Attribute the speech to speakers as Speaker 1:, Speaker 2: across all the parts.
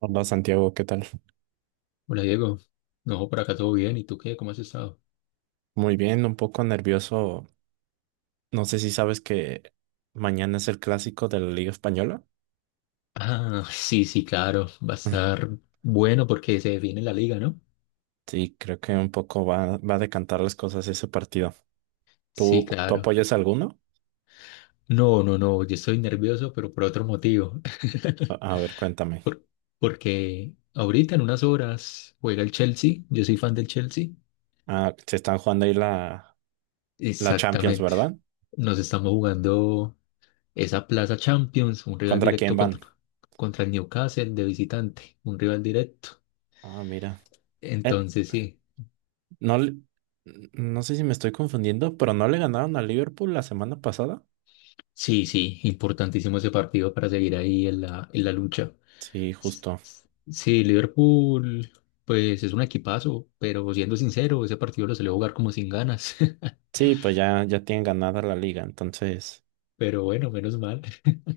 Speaker 1: Hola Santiago, ¿qué tal?
Speaker 2: Hola Diego, no, por acá todo bien, ¿y tú qué? ¿Cómo has estado?
Speaker 1: Muy bien, un poco nervioso. No sé si sabes que mañana es el clásico de la Liga Española.
Speaker 2: Ah, sí, sí, claro, va a estar bueno porque se define la liga, ¿no?
Speaker 1: Sí, creo que un poco va a decantar las cosas ese partido.
Speaker 2: Sí,
Speaker 1: ¿Tú
Speaker 2: claro.
Speaker 1: apoyas a alguno?
Speaker 2: No, no, no, yo estoy nervioso, pero por otro motivo.
Speaker 1: A, a ver, cuéntame.
Speaker 2: Por- porque ahorita en unas horas juega el Chelsea, yo soy fan del Chelsea.
Speaker 1: Ah, se están jugando ahí la Champions,
Speaker 2: Exactamente.
Speaker 1: ¿verdad?
Speaker 2: Nos estamos jugando esa Plaza Champions, un rival
Speaker 1: ¿Contra quién
Speaker 2: directo
Speaker 1: van?
Speaker 2: contra el Newcastle de visitante, un rival directo.
Speaker 1: Ah, mira. Eh,
Speaker 2: Entonces sí.
Speaker 1: no, no sé si me estoy confundiendo, pero ¿no le ganaron a Liverpool la semana pasada?
Speaker 2: Sí, sí, importantísimo ese partido para seguir ahí en la lucha.
Speaker 1: Sí,
Speaker 2: S-
Speaker 1: justo.
Speaker 2: s- Sí, Liverpool, pues es un equipazo, pero siendo sincero, ese partido lo salió a jugar como sin ganas.
Speaker 1: Sí, pues ya tienen ganada la liga, entonces.
Speaker 2: Pero bueno, menos mal.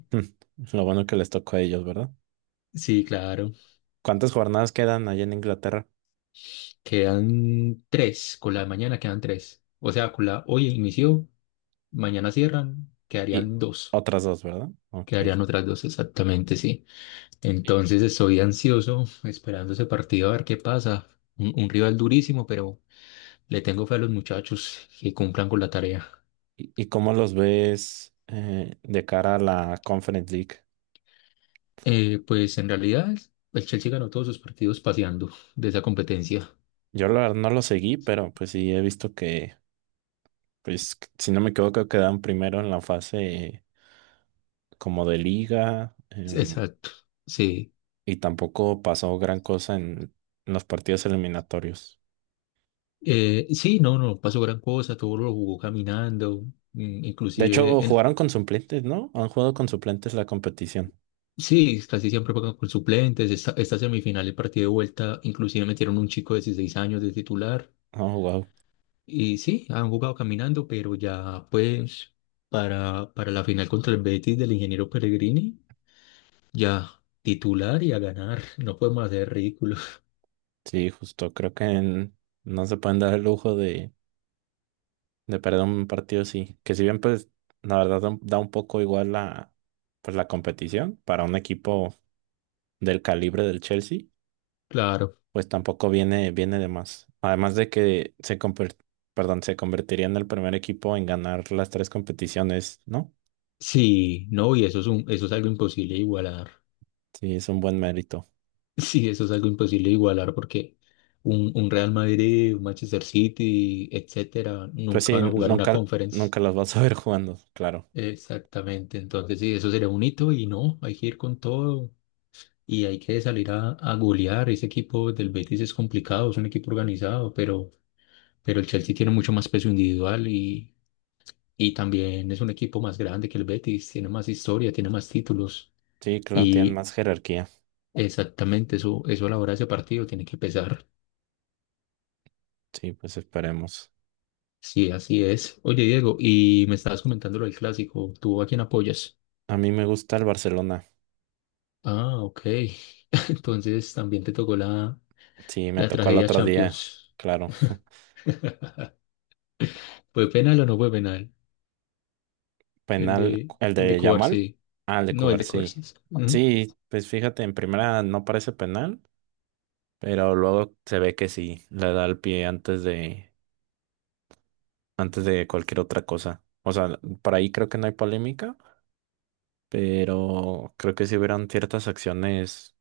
Speaker 1: Lo bueno que les tocó a ellos, ¿verdad?
Speaker 2: Sí, claro.
Speaker 1: ¿Cuántas jornadas quedan allá en Inglaterra?
Speaker 2: Quedan tres, con la de mañana quedan tres. O sea, con la hoy inició, mañana cierran,
Speaker 1: Y
Speaker 2: quedarían dos.
Speaker 1: otras dos, ¿verdad? Ok.
Speaker 2: Quedarían otras dos, exactamente, sí.
Speaker 1: ¿Y,
Speaker 2: Entonces estoy ansioso, esperando ese partido a ver qué pasa. Un rival durísimo, pero le tengo fe a los muchachos que cumplan con la tarea.
Speaker 1: y cómo los ves de cara a la Conference League?
Speaker 2: Pues en realidad el Chelsea ganó todos sus partidos paseando de esa competencia.
Speaker 1: Yo la verdad no lo seguí, pero pues sí he visto que, pues si no me equivoco, quedaron primero en la fase como de liga,
Speaker 2: Exacto, sí.
Speaker 1: y tampoco pasó gran cosa en los partidos eliminatorios.
Speaker 2: Sí, no, no pasó gran cosa, todo lo jugó caminando, mm,
Speaker 1: De hecho,
Speaker 2: inclusive, en,
Speaker 1: jugaron con suplentes, ¿no? Han jugado con suplentes la competición.
Speaker 2: sí, casi siempre juegan con suplentes. Esta semifinal, el partido de vuelta, inclusive metieron un chico de 16 años de titular.
Speaker 1: Oh, wow.
Speaker 2: Y sí, han jugado caminando, pero ya pues para la final contra el Betis del ingeniero Peregrini. Ya, titular y a ganar. No podemos hacer ridículos.
Speaker 1: Sí, justo, creo que no se pueden dar el lujo de perder un partido así, que si bien pues la verdad da un poco igual la, pues, la competición para un equipo del calibre del Chelsea,
Speaker 2: Claro.
Speaker 1: pues tampoco viene de más. Además de que perdón, se convertiría en el primer equipo en ganar las tres competiciones, ¿no?
Speaker 2: Sí, no, y eso es algo imposible de igualar.
Speaker 1: Sí, es un buen mérito.
Speaker 2: Sí, eso es algo imposible de igualar porque un Real Madrid, un Manchester City, etcétera,
Speaker 1: Pues
Speaker 2: nunca
Speaker 1: sí,
Speaker 2: van a jugar una
Speaker 1: nunca,
Speaker 2: conference.
Speaker 1: nunca los vas a ver jugando, claro.
Speaker 2: Exactamente. Entonces, sí, eso sería un hito y no, hay que ir con todo y hay que salir a golear. Ese equipo del Betis es complicado, es un equipo organizado, pero el Chelsea tiene mucho más peso individual. Y también es un equipo más grande que el Betis, tiene más historia, tiene más títulos.
Speaker 1: Sí, claro, tienen
Speaker 2: Y
Speaker 1: más jerarquía.
Speaker 2: exactamente eso, eso a la hora de ese partido tiene que pesar.
Speaker 1: Sí, pues esperemos.
Speaker 2: Sí, así es. Oye, Diego, y me estabas comentando lo del clásico. ¿Tú a quién apoyas?
Speaker 1: A mí me gusta el Barcelona.
Speaker 2: Ah, ok. Entonces también te tocó la,
Speaker 1: Sí, me
Speaker 2: la
Speaker 1: tocó el
Speaker 2: tragedia
Speaker 1: otro día,
Speaker 2: Champions.
Speaker 1: claro.
Speaker 2: ¿Fue penal o no fue penal? El
Speaker 1: Penal,
Speaker 2: de,
Speaker 1: el
Speaker 2: el de
Speaker 1: de Yamal.
Speaker 2: Cubarsí.
Speaker 1: Ah, el de
Speaker 2: No, el de
Speaker 1: Cubarsí.
Speaker 2: Cubarsí.
Speaker 1: Sí, sí, pues fíjate, en primera no parece penal, pero luego se ve que sí, le da el pie antes de cualquier otra cosa. O sea, por ahí creo que no hay polémica, pero creo que sí hubieron ciertas acciones,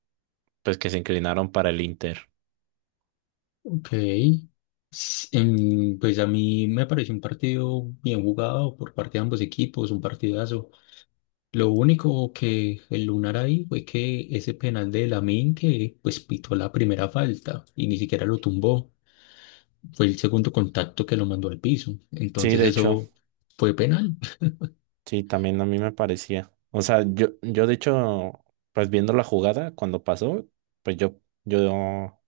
Speaker 1: pues que se inclinaron para el Inter.
Speaker 2: Ok. Pues a mí me pareció un partido bien jugado por parte de ambos equipos, un partidazo. Lo único que el Lunar ahí fue que ese penal de Lamine que pues pitó la primera falta y ni siquiera lo tumbó. Fue el segundo contacto que lo mandó al piso.
Speaker 1: Sí,
Speaker 2: Entonces
Speaker 1: de hecho,
Speaker 2: eso fue penal.
Speaker 1: sí, también a mí me parecía. O sea, yo de hecho, pues viendo la jugada cuando pasó, pues yo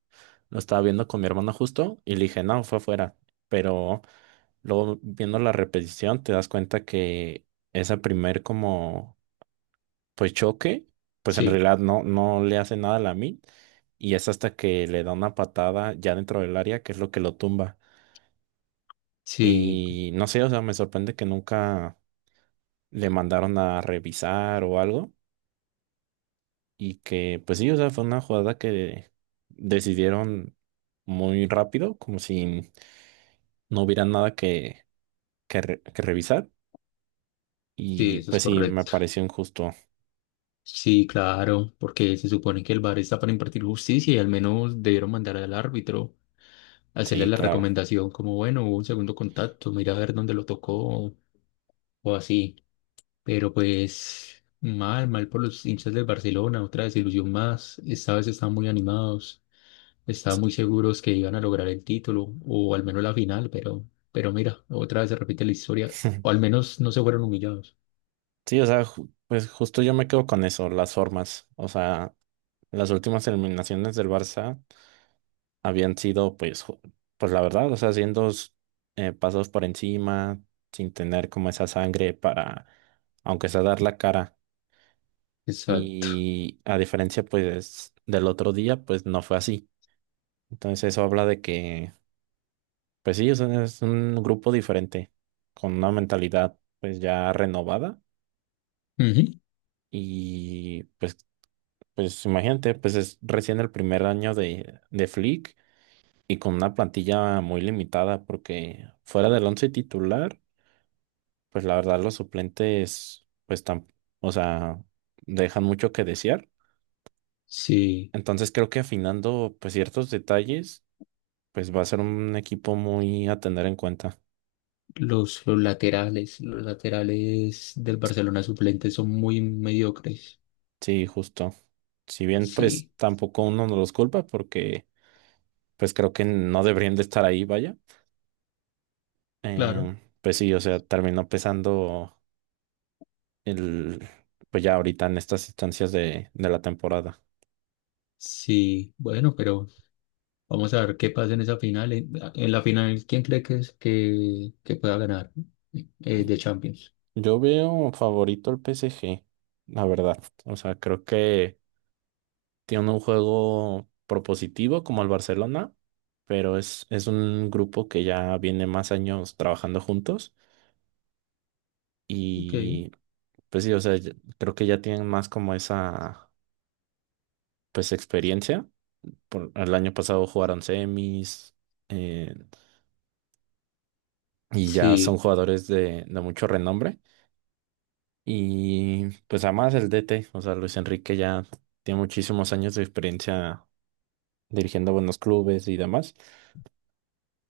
Speaker 1: lo estaba viendo con mi hermano justo y le dije, no, fue afuera. Pero luego viendo la repetición te das cuenta que esa primer como pues choque, pues en
Speaker 2: Sí,
Speaker 1: realidad no le hace nada a la mid y es hasta que le da una patada ya dentro del área que es lo que lo tumba.
Speaker 2: sí,
Speaker 1: Y no sé, o sea, me sorprende que nunca le mandaron a revisar o algo y que pues sí, o sea, fue una jugada que decidieron muy rápido, como si no hubiera nada que que revisar.
Speaker 2: sí,
Speaker 1: Y
Speaker 2: eso es
Speaker 1: pues sí, me
Speaker 2: correcto.
Speaker 1: pareció injusto.
Speaker 2: Sí, claro, porque se supone que el VAR está para impartir justicia y al menos debieron mandar al árbitro hacerle
Speaker 1: Sí,
Speaker 2: la
Speaker 1: claro.
Speaker 2: recomendación como, bueno, hubo un segundo contacto, mira a ver dónde lo tocó, o o así. Pero pues mal, mal por los hinchas del Barcelona, otra desilusión más. Esta vez estaban muy animados, estaban
Speaker 1: Sí.
Speaker 2: muy seguros que iban a lograr el título o al menos la final, pero mira, otra vez se repite la historia, o al menos no se fueron humillados.
Speaker 1: Sí, o sea, pues justo yo me quedo con eso, las formas. O sea, las últimas eliminaciones del Barça habían sido, pues, pues la verdad, o sea, haciendo pasos por encima, sin tener como esa sangre para, aunque sea dar la cara.
Speaker 2: Exacto.
Speaker 1: Y a diferencia, pues, del otro día, pues no fue así. Entonces eso habla de que pues sí, es un, grupo diferente, con una mentalidad pues ya renovada
Speaker 2: Ujú.
Speaker 1: y pues imagínate, pues es recién el primer año de Flick y con una plantilla muy limitada porque fuera del once titular, pues la verdad los suplentes pues tan, o sea, dejan mucho que desear.
Speaker 2: Sí,
Speaker 1: Entonces creo que afinando pues ciertos detalles, pues va a ser un equipo muy a tener en cuenta.
Speaker 2: los laterales, los laterales del Barcelona suplentes son muy mediocres.
Speaker 1: Sí, justo. Si bien, pues
Speaker 2: Sí,
Speaker 1: tampoco uno no los culpa porque, pues creo que no deberían de estar ahí, vaya.
Speaker 2: claro.
Speaker 1: Pues sí, o sea, terminó pesando el, pues ya ahorita en estas instancias de la temporada.
Speaker 2: Sí, bueno, pero vamos a ver qué pasa en esa final. En la final, ¿quién cree que pueda ganar de Champions?
Speaker 1: Yo veo favorito al PSG, la verdad. O sea, creo que tiene un juego propositivo como el Barcelona, pero es un grupo que ya viene más años trabajando juntos
Speaker 2: Ok,
Speaker 1: y pues sí, o sea, creo que ya tienen más como esa, pues, experiencia. Por, el año pasado jugaron semis eh, y ya son
Speaker 2: sí.
Speaker 1: jugadores de mucho renombre. Y pues además el DT, o sea, Luis Enrique ya tiene muchísimos años de experiencia dirigiendo buenos clubes y demás.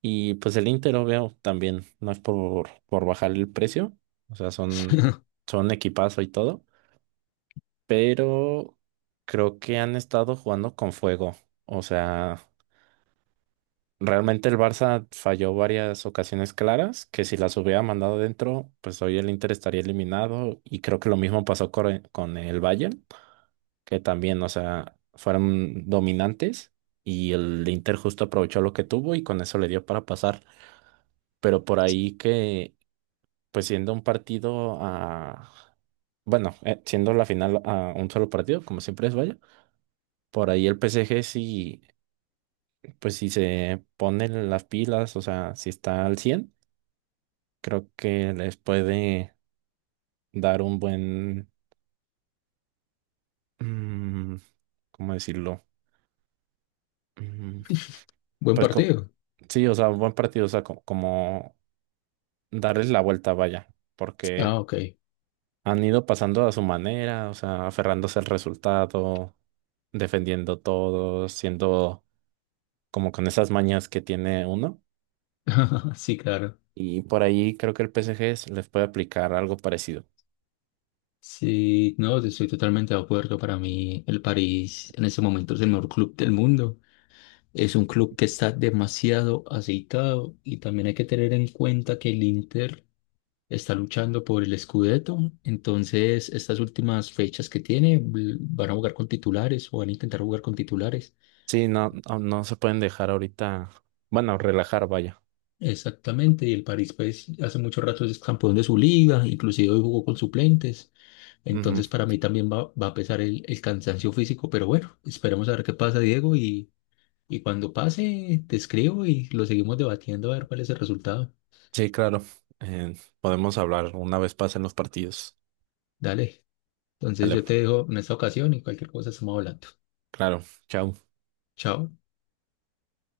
Speaker 1: Y pues el Inter, obvio, también no es por bajar el precio, o sea, son, son equipazo y todo, pero creo que han estado jugando con fuego, o sea... Realmente el Barça falló varias ocasiones claras que si las hubiera mandado dentro, pues hoy el Inter estaría eliminado y creo que lo mismo pasó con, con el Bayern, que también, o sea, fueron dominantes y el Inter justo aprovechó lo que tuvo y con eso le dio para pasar. Pero por ahí que, pues siendo un partido a, bueno, siendo la final a un solo partido, como siempre es, vaya, por ahí el PSG sí, pues si se pone las pilas, o sea, si está al 100 creo que les puede dar un buen, mm, ¿cómo decirlo? Mm,
Speaker 2: Buen
Speaker 1: Pues
Speaker 2: partido.
Speaker 1: sí, o sea, un buen partido, o sea, como, darles la vuelta, vaya, porque
Speaker 2: Ah, ok.
Speaker 1: han ido pasando a su manera, o sea, aferrándose al resultado, defendiendo todo, siendo como con esas mañas que tiene uno.
Speaker 2: Sí, claro.
Speaker 1: Y por ahí creo que el PSG les puede aplicar algo parecido.
Speaker 2: Sí, no, estoy totalmente de acuerdo. Para mí, el París en este momento es el mejor club del mundo. Es un club que está demasiado aceitado y también hay que tener en cuenta que el Inter está luchando por el Scudetto, entonces estas últimas fechas que tiene van a jugar con titulares o van a intentar jugar con titulares.
Speaker 1: Sí, no, no, no se pueden dejar ahorita, bueno, relajar, vaya.
Speaker 2: Exactamente, y el París pues hace mucho rato es campeón de su liga, inclusive hoy jugó con suplentes,
Speaker 1: Ujú.
Speaker 2: entonces para mí también va a pesar el cansancio físico, pero bueno, esperemos a ver qué pasa, Diego, y cuando pase te escribo y lo seguimos debatiendo a ver cuál es el resultado.
Speaker 1: Sí, claro. Eh, Podemos hablar una vez pasen los partidos.
Speaker 2: Dale, entonces
Speaker 1: Vale,
Speaker 2: yo te dejo en esta ocasión y cualquier cosa estamos hablando.
Speaker 1: claro. Chao.
Speaker 2: Chao.